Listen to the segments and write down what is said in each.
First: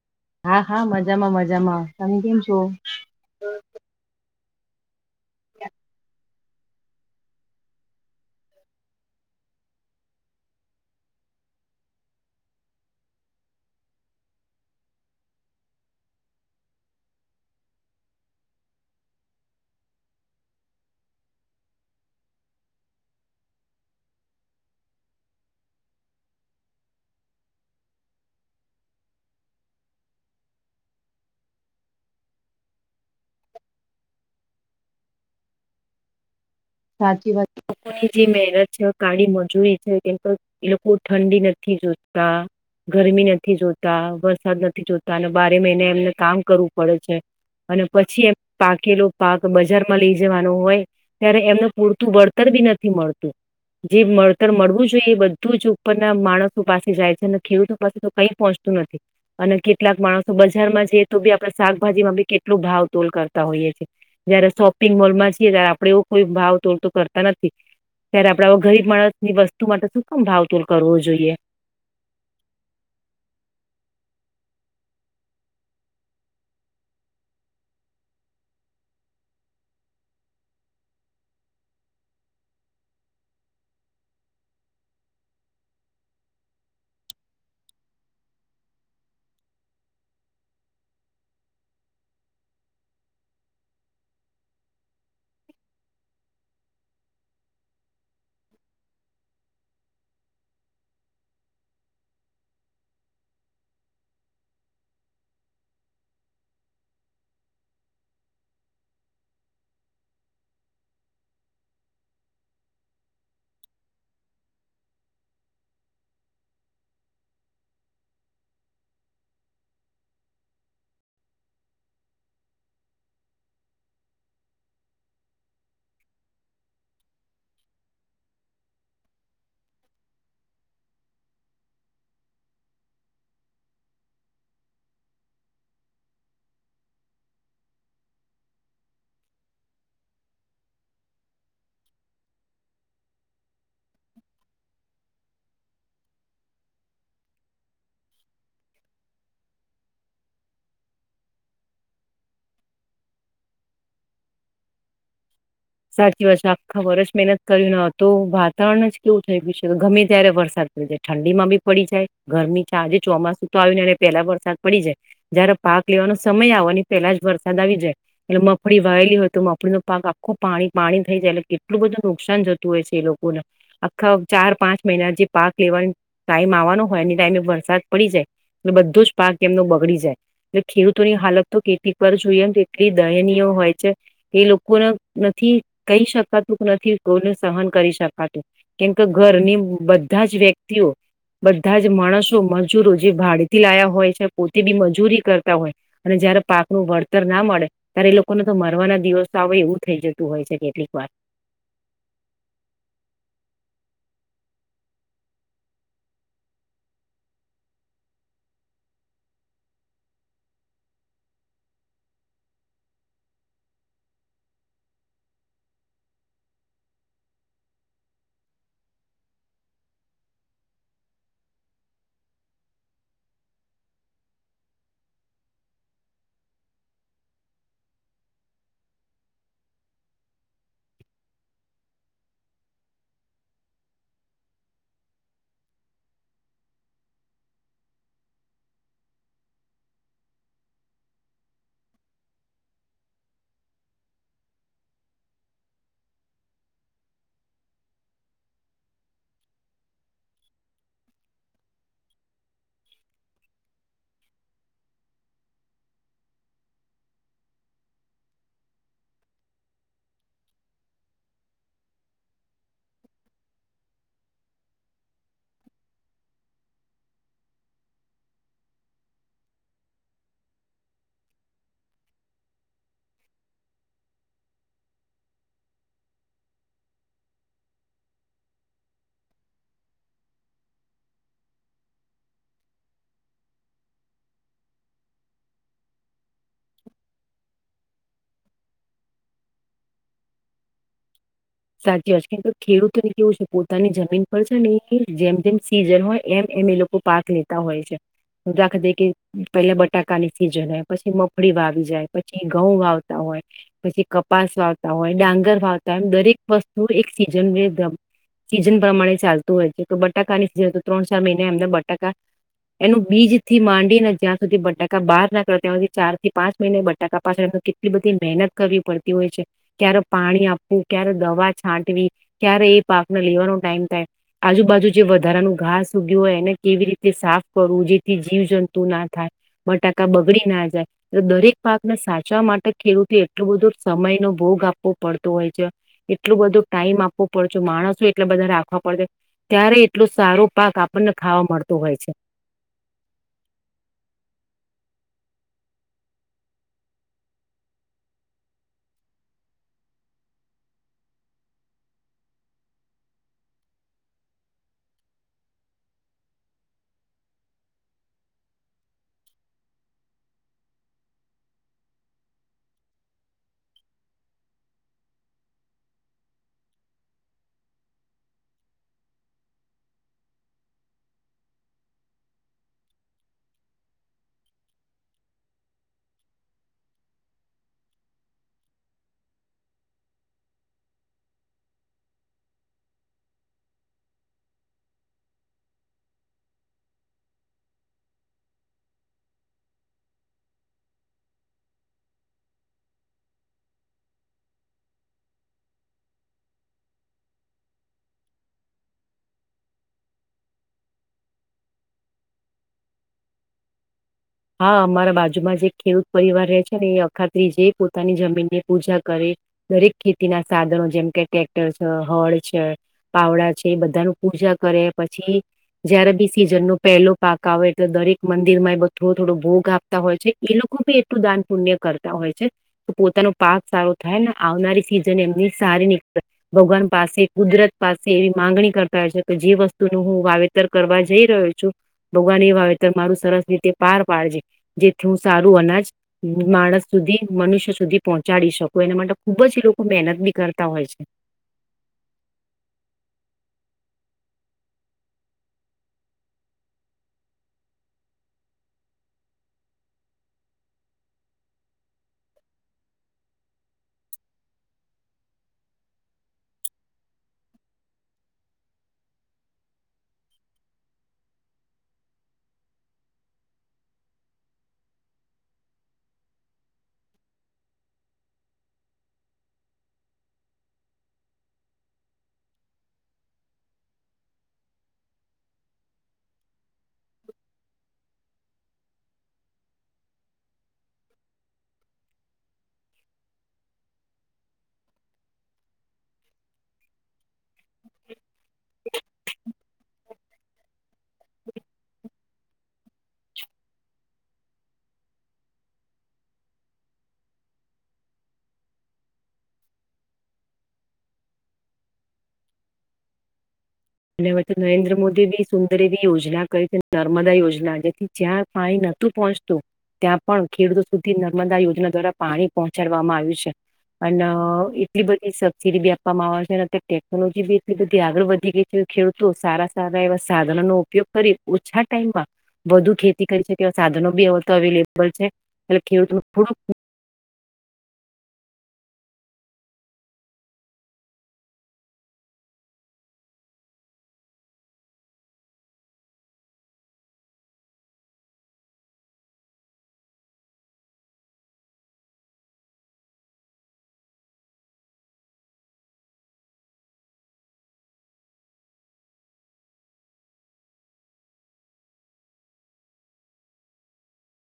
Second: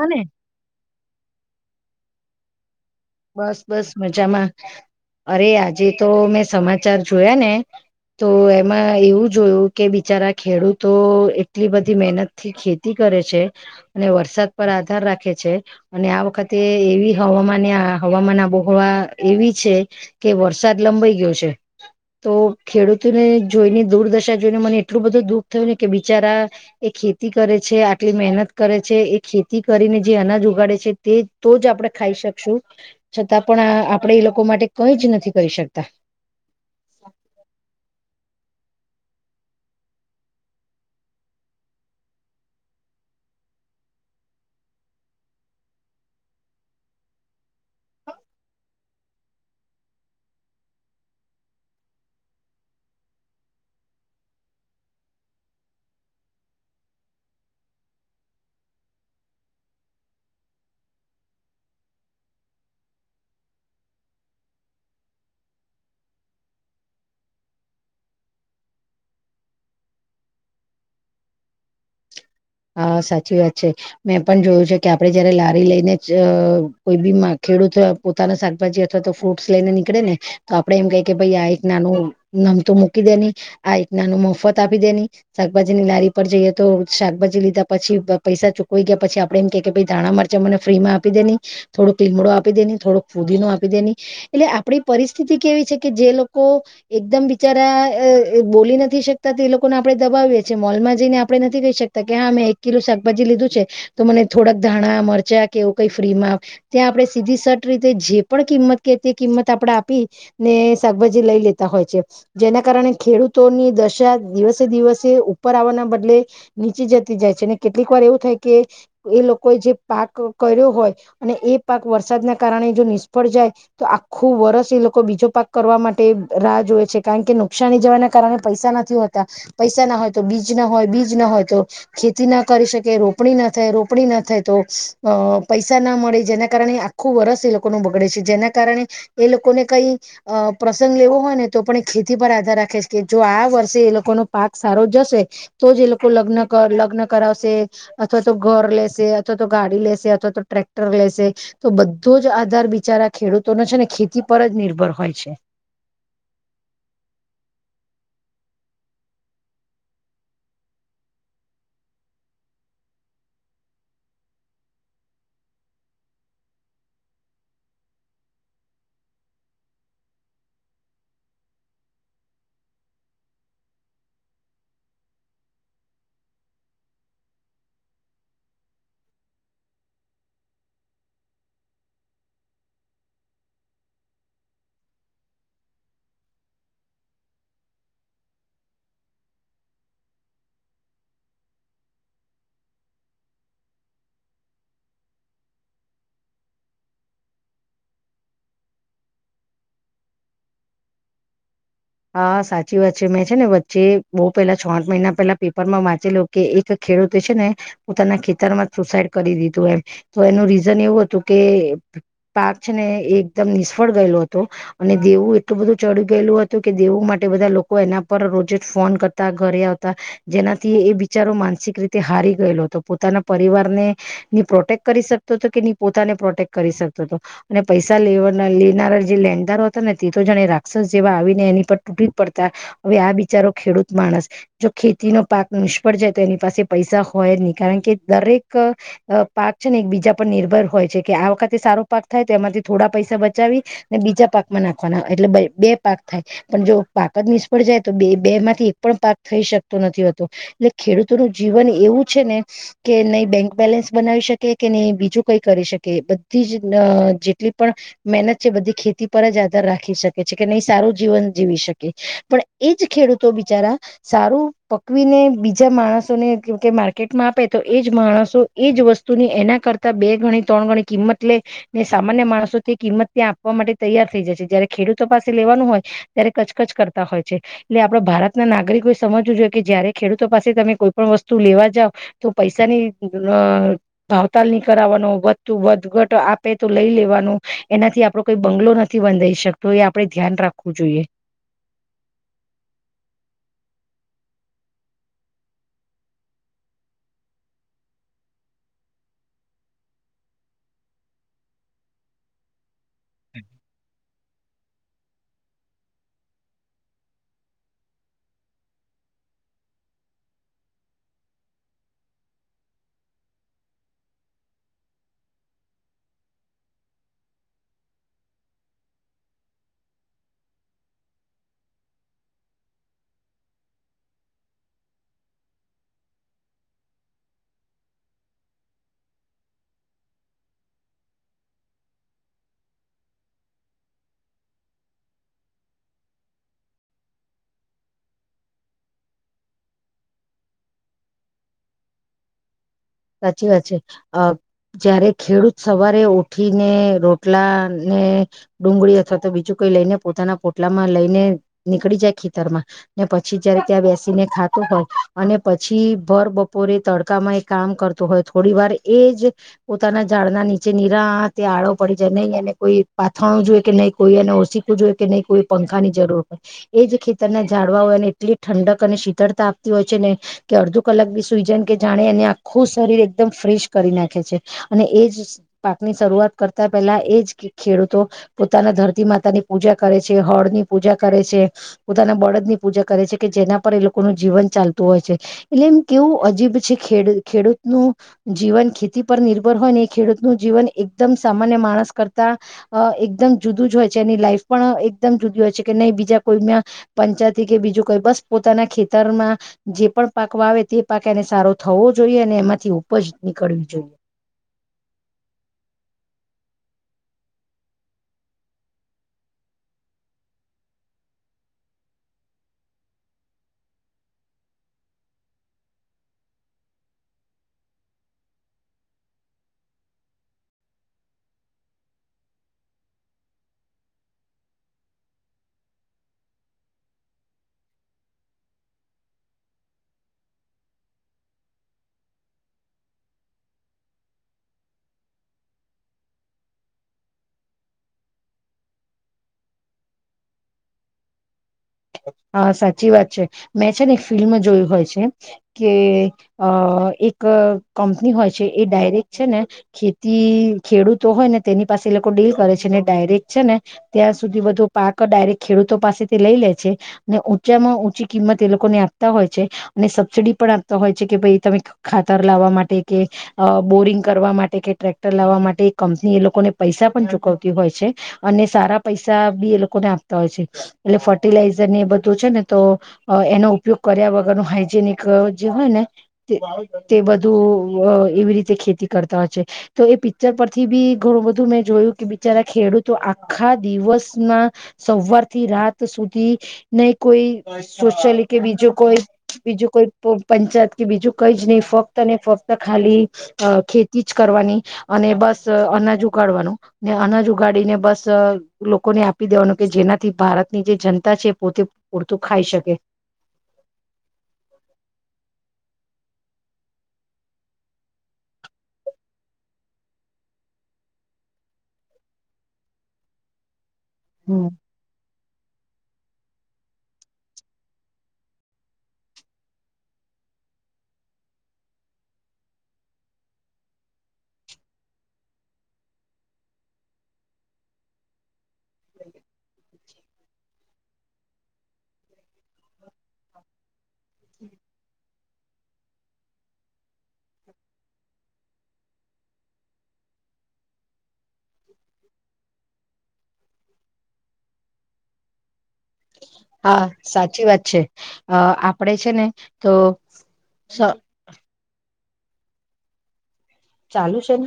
હને હા હા મજામાં મજામાં. તમે કેમ છો? બસ બસ મજામાં. [inaudible] અરે આજે તો મે. સમાચાર જોયા ને તો એમાં એવું જોયું કે બિચારા ખેડૂતો એટલી બધી મહેનત થી ખેતી કરે છે અને વરસાદ પર આધાર રાખે છે અને આ વખતે એવી હવામાન. હવામાન આબોહવા એવી છે કે વરસાદ લંબાઈ ગયો છે તો ખેડૂતોને જોઈને દુર્દશા જોઈને મને એટલું બધું દુઃખ થયું ને કે બિચારા એ ખેતી કરે છે આટલી મહેનત કરે છે એ ખેતી કરીને જે અનાજ ઉગાડે છે તે તો જ આપણે ખાઈ શકશું. છતાં પણ આપણેે એ લોકો માટે કઈ જ નથી કરી શકતા. સાચી વાત પણ એજે મહેનત કાળી મજૂરી છે કેમ એ લોકો ઠંડી નથી જોતા ગરમી નથી જોતા વરસાદ નથી જોતા અને બારે મહિને એમને કામ કરવું પડે છે અને પછી એમ પાકેલો પાક બજારમાં લઈ જવાનો હોય ત્યારે એમનો. પૂરતું વળતર બી નથી મળતું જે વળતર મળવું જોઈએ એ બધું જ ઉપરના માણસો પાસે જાય છે અને ખેડૂતો પાસે તો કઈ પહોંચતું નથી અને કેટલાક માણસો બજારમાં જઈએ તો બી આપણે શાકભાજી માં બી કેટલોું ભાવ તોલ કરતા હોઈએ છેએ જયારે શોપિંગ મોલ માં છીએ ત્યારે આપણે એવો કોઈ ભાવ. તો તો કરતા નથી ત્યારે આપણે ગરીબ માણસ ની વસ્તુ માટે શું કમ ભાવતોડ કરવો જોઈએ. હા સાચી વાત છે મેં પણ જોયું છે કે આપડે જયારે લારી લઈને કોઈ બી ખેડૂત પોતાના શાકભાજી અથવા તો ફ્રૂટ્સ લઈને નીકળે ને તો આપડે એમ ક કે ભાઈ આ એક નાનું નમતું મૂકી દે ન આ એક નાનું મફત આપી દેની શાકભાજીની લારી પર જઈએ તો શાકભાજી. લીધા પછી પૈસા ચૂુકવાઈ ગયા પછી આપણે એમ કે કે ધાણા મરચા મને ફ્રીમાં આપી દેની થોડો લીમડો આપી દે થોડોક ફુદી ન આપી દે એટલે આપણી પરિસ્થિતિ કેવી છે કે જે લોકો એકદમ બિચારા બોલી નથી શકતા તે લોકોને આપણે દબાવીએ છીએ મોલમાં જઈને આપણે નથી કહી શકતા. તો કે હા મેં એક કિલો શાકભાજી લીધું છે તો મને થોડાક ધાણા મરચાં કે એવું કઈ ફ્રીમાં ત્યાં આપણે સીધી સટ રીતે જે પણ કિંમત કે તે કિંમત આપણેે આપી ને શાકભાજી લઈ લેતા હોય છે જેના કારણે ખેડૂતોની દશા દિવસે દિવસે ઉપર આવવાના બદલે. નીચી જતી જાય છે અને કેટલીક વાર એવું થાય કે એ લોકોએ જે પાક કર્યો હોય અને એ પાક વરસાદના કારણે જો નિષ્ફળ જાય તો આખું વરષ એ લોકો બીજો પાક કરવા માટે રાહ જોવે છે કારણ કે નુકસાની જવાના કારણે પૈસા નથી હોતા પૈસા ના હોય તો બીજ ના હોય બીજ ના હોય. ખેતી ના કરી શકે રોપણી ના થાય રોપણી ના થાય તો અ પૈસા ના મળે જેના કારણે આખું વર્ષ એ લોકો ન બગડે છે જેના કારણે એ લોકોને કઈ અ પ્રસંગ લેવો હોય ને તો પણ એ ખેતી પર આધાર રાખે છે કે જો આ વર્ષે એ લોકોનો પાક સારો જશે તો જ એ લોકો લગ્ન. કર લગ્ન કરાવશે અથવા તો ઘર લેશે અથવા તો ગાડી લેશે અથવા તો ટ્રેક્ટર લેશે તો બધો જ આધાર બિચારા ખેડૂતોનો છે ને ખેતી પર જ નિર્ભર હોય છે. સાચી વાત છે આખા વર્ષ મહેનત કર્યું ન તો વાતાવરણ જ કેવું થઈ ગયું છે ગમે ત્યારે વરસાદ પડી જાય ઠંડીમાં બી પડી જાય ગરમી છે આજે ચોમાસું તો આવ્યું ને એ પેલા વરસાદ પડી જાય જયારે પાક લેવાનો સમય આવ ને પેલા જ વરસાદ આવી જાય એટલે મગફળી વાયલી હોય તો મગફળીનો પાક. પાણી પાણી થઈ જાય એટલે કેટલું બધું નુકસાન થતું હોય છે એ લોકોને આખા ચાર પાંચ મહિના જે પાક લેવાનો ટાઈમ આવવાનો હોય એ ટાઈમે વરસાદ પડી જાય એટલે બધો જ પાક એમનો બગડી જાય એટલે ખેડૂતોની હાલત તો કેટલીક વાર જોઈએ એમ કેટલી દયનીય હોય છે એ લોકોને. નથી કહી શકાતું કે નથી કોઈને સહન કરી શકાતું કેમ કે ઘરની બધા જ વ્યક્તિઓ બધા જ માણસો મજૂરો જે ભાડેથી લાયા હોય છે પોતે બી મજૂરી કરતા હોય અને જયારે પાકનું વળતર ના મળે ત્યારે એ લોકોને તો મરવાના દિવસ આવે એવું. થઈ જતું હોય છે કેટલીક વાર. હા સાચી વાત છે મેં છે ને વચ્ચે બહુ પેલા છ આઠ મહિના પહેલા પેપરમાં વાંચેલો કે એક ખેડૂતે છે ને પોતાના ખેતરમાં સુસાઈડ કરી દીધું એમ તો એનું રીઝન એવું હતું કે પાક છે ને એ એકદમ નિષ્ફળ ગયેલો હતો અને દેવું એટલું બધું ચડી ગયેલું હ તું, કે દેવું માટે બધા લોકો એના પર રોજ જ ફોન કરતા ઘરે આવતા જેનાથી એ બિચારો માનસિક રીતે હારી ગયેલો હતો પોતાના પરિવારને નહિ પ્રોટેક્ટ કરી શકતો હતો કે નહિ પોતાને પ્રોટેક્ટ કરી સકતો હતો અને પૈસા લેવના, લેનારા જે લેણદારો હતા ને તે તો જાણે રાક્ષસ જેવા આવી ને એની પર તૂટી જ પડતા હવે આ બિચારો ખેડૂત માણસ જો ખેતીનો પાક નિષ્ફળ જાય તો એની પાસે પૈસા હોય જ નહી કારણ કે દરેક પાક છે ને એક બીજા પર નિર્ભર હોય છે કે આ વખતે સારો પાક થાય તો એમાંથી થોડા પૈસા બચાવી ને બીજા પાકમાં નાખવાના એટલે બય બે પાક થાય, પણ જો પાક જ નિષ્ફળ જાય તો બે બે માંથી એક પણ પાક થઈ શકતો નથી હોતો એટલે ખેડૂતો ન જીવન એવું છે ને કે નઈ બેંક બેલેન્સ બનાવી શકે કે નહી બીજું કઈ કરી શકે બધી જ ન જેટલી પણ મહેનત છે બધી ખેતી પર જ આધાર રાખી શકે છે કે નહી સારું જીવન જીવી શકે પણ એજ ખેડૂતો બિચારા સારું પકવીને બીજા માણસોને કેમ કે માર્કેટમાં આપે તો એજ માણસો એજ વસ્તુની એના કરતા બે ગણી ત્રણ ગણી કિંમત લે ને સામાન્ય માણસો તે કિંમત ત્યાં આપવા માટે તૈયાર થઈ જાય છે જયારે ખેડૂતો પાસે લેવાનું હોય ત્યારે કચકચ કરતા હોય છે એટલે આપડ ભારતના નાગરિકોએ સમજવું જોઈએ કે જયારે ખેડૂતો પાસે તમે કોઈ પણ વસ્તુ લેવા જાવ તો પૈસાની ભાવતાલ નહી કરાવાનો વધતું વધઘટ આપે તો લઈ લેવાનો એનાથી આપડો કોઈ બંગલો નથી બંધઈ શકતો એ આ પણે ધ્યાન રાખવું જોઈએ. સાચી વાત છે કેમ કે ખેડૂતોને કેવું છે પોતાની જમીન પર છે ને [unintelligible] જેમ જેમ સીઝન હોય એમ એમ એ લોકો પાક લેતા હોય છે. [unintelligible] કે પેલા બટાકાની સીઝન હોય પછી મગફળી વાવી જાય પછી ઘઉં વાવતા હોય પછી કપાસ વાવતા હોય ડાંગર વાવતા હોય એમ દરેક વસ્તુ એક સીઝન [unintelligible] સીઝન પ્રમાણે ચાલતું હોય, તો બટાકાની સીઝન હોય તો ત્રણ ચાર મહિને એમને બટાકા એનું બીજથી માંડીને જ્યાં સુધી બટાકા બહાર નાકળે ત્યાં હુધી ચારથી પાંચ મહિને બટાકા પાછળ એ કેટલી બધી મહેનત કરવી પડતી હોય છે ક્યારે પાણી આપવું ક્યારે. દવા છાંટવી ક્યારે એ પાકને લેવાનો ટાઈમ થાય આજુબાજુ જે વધારાનું ઘાસ ઉગ્યું હોય એને કેવી રીતે સાફ કરવું જેથી જીવ જંતુ ના થાય બટાકા બગડી ના જાય એટલે દરેક પાકને સાચવા માટે ખેડૂતે એટલો બધો સમય નો ભોગ આપવો પડતો હોય છે. એટલું બધું ટાઈમ આપવો પડે છે, માણસો એટલા બધા રાખવા પડશે ત્યારે એટલું સારો પાક આપણને ખાવા મળતો હોય છે. સાચી વાત છે, અહ જયારે ખેડૂત સવારે ઉઠીને રોટલાને ડુંગળી અથવા તો બીજું કઈ લઈને પોતાના પોટલામાં લઈને નીકળી જાય ખેતરમાં ને પછી જયારે ત્યાં બેસીને ખાતું હોય અને પછી ભર બપોરે તડકામાં એક કામ કરતો હોય થોડી વાર એ જ પોતાના ઝાડના નીચે નિરાતે આળો પડી જાય નહીં એને કોઈ પાથરણું જોઈએ કે નહીં કોઈ એને ઓસીકું જોઈએ કે નહી કોઈ પંખાની જરૂર હોય એજ ખેતરના ઝાડવાઓ એને એટલી ઠંડક અને શીતળતા આપતી હોય છે ને કે અડધો કલાક બી સુઈ જને કે જાણે એને ખુ શરીર એકદમ ફ્રેશ કરી નાખે છે અને એજ પાકની શરૂઆત કરતા પહેલા એજ ખેડૂતો પોતાના ધરતી માતાની પૂજા કરે છે હળની પૂજા કરે છે પોતાના બળદની પૂજા કરે છે કે જેના પર એ લોકોનું જીવન ચાલતું હોય છે એટલે એમ કેવું અજીબ છે ખેડ ખેડૂતનું જીવન ખેતી પર નિર્ભર હોય ને એ ખેડૂતનું જીવન એકદમ સામાન્ય માણસ કરતા અહ એકદમ જુદું જ હોય છે એની લાઈફ પણ એકદમ જુદી હોય છે કે નહી બીજા કોઈ પંચાયત કે બીજું કોઈ બસ પોતાના ખેતરમાં જે પણ પાક વાવે તે પાક એને સારો થવો જોઈએ અને એમાંથી ઉપજ નીકળવી જોઈએ. હ, અમારા બાજુમાં જ એક ખેડૂત પરિવાર રહે છે ને એ અખા ત્રીજે પોતાની જમીનની પૂજા કરે દરેક ખેતીના સાધનો જેમ કે ટ્રેક્ટર છે, હળ છે, પાવડા છે એ બધા ન પૂજા કરે પછી જયારે બી સીઝનનું પહેલું પાક આવે એટલે દરેક મંદિરમાં એ બધું થોડું થોડું ભોગ આપતા હોય છે. એ લોકો બી એટલું દાન પુણ્ય કરતા હોય છે, તો પોતાનો પાક સારો થાય ને આવનારી સિઝન એમની સારી નીકળે. ભગવાન પાસે કુદરત પાસે એવી માંગણી કરતા હોય છે કે જે વસ્તુનું હું વાવેતર કરવા જઈ રહ્યો છું ભગવાન એ વાવેતર મારું સરસ રીતે પાર પાડજે. જેથી હું સારું અનાજ માણસ સુધી મનુષ્ય સુધી પહોંચાડી શકું એના માટે ખુબ જ એ લોકો મહેનત બી કરતા હોય છે. હા સાચી વાત છે મેં છે ને એક ફિલ્મ જોયું હોય છે કે અહ એક કંપની હોય છે એ ડાયરેક છે ને ખેતી ખેડૂતો હોય ને તેની પાસે એ લોકો ડીલ કરે છે ને ડાયરેક્ટ છે ને ત્યાં સુધી બધો પાક ડાયરેક્ટ ખેડૂતો પાસેથી લઈ લે છે, અને ઉંચામાં ઊંચી કિંમત એ લોકોને આપતા હોય છે અને સબસીિડી પણ આપતા હોય છે કે ભાઈ તમે ખાતર લાવવા માટે કે અહ, બોરિંગ કરવા માટે કે ટ્રેક્ટર લાવવા માટે કંપની એ લોકોને પૈસા પણ ચૂકવતી હોય છે અને સારા પૈસા બી એ લોકોને આપતા હોય છે એટલે ફ ફર્ટિલાઇઝર ને એ બધું છે ને તો અહ, એનો ઉપયોગ કર્યા વગરનું હાાઈજેનિક જે હોય ને તે, તે બધું એવી રીતે ખેતી કરતા હોય છે. તો એ પિક્ચર પરથી બી ઘણું બધું મેં જોયું કે બિચારા ખેડૂતો આખા દિવસમાં સવારથી રાત ત સુધી નહી કોઈ સોશયલી કે બીજું કોઈ બીજું કોઈ પંચાયત કે બીજું કઈ જ નહી ફક્ત ને ફક્ત ખાલી અહ, ખેતી જ કરવાની અને બસ અનાજ ઉગાડવાનું ને અનાજ ઉગાડીને બસ લોકોને આપી દેવાનું કે જેનાથી ભારત ની જે જનતા છે એ પોતે પૂરતું ખાઈ શકે. અને વચ્ચે નરેન્દ્ર મોદી બી શુ [inaudible] યોજના કરી નર્મદા યોજના જેથી જ્યાં પાણી નતું પહોંચતું, ત્યાં પણ ખેડૂતો સુધી નર્મદા યોજના દ્વારા પાણી પહોંચાડવામાં આવ્યું છે. એના એટલી બધી સબસીિડી બી. [unintelligible] એમા અત્યારે ટેકનોલોજી બી એટલી બધી આગળ વધી ગઈ. ખેડૂતો સારા સારા એવા સાધનોનો ઉપયોગ કરી ઓછા ટાઈમમાં, વધુ ખેતી કરી શકે એવા સાધનો બી તો અવેલેબલ છે, એટલે ખેડૂતો થોડું. [inaudible] [inaudible] હા સાચી વાત છે, અ આપડે છેને, તો સ. ચાલુ છેને?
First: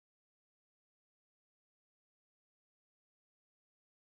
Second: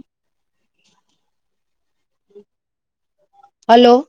હલો.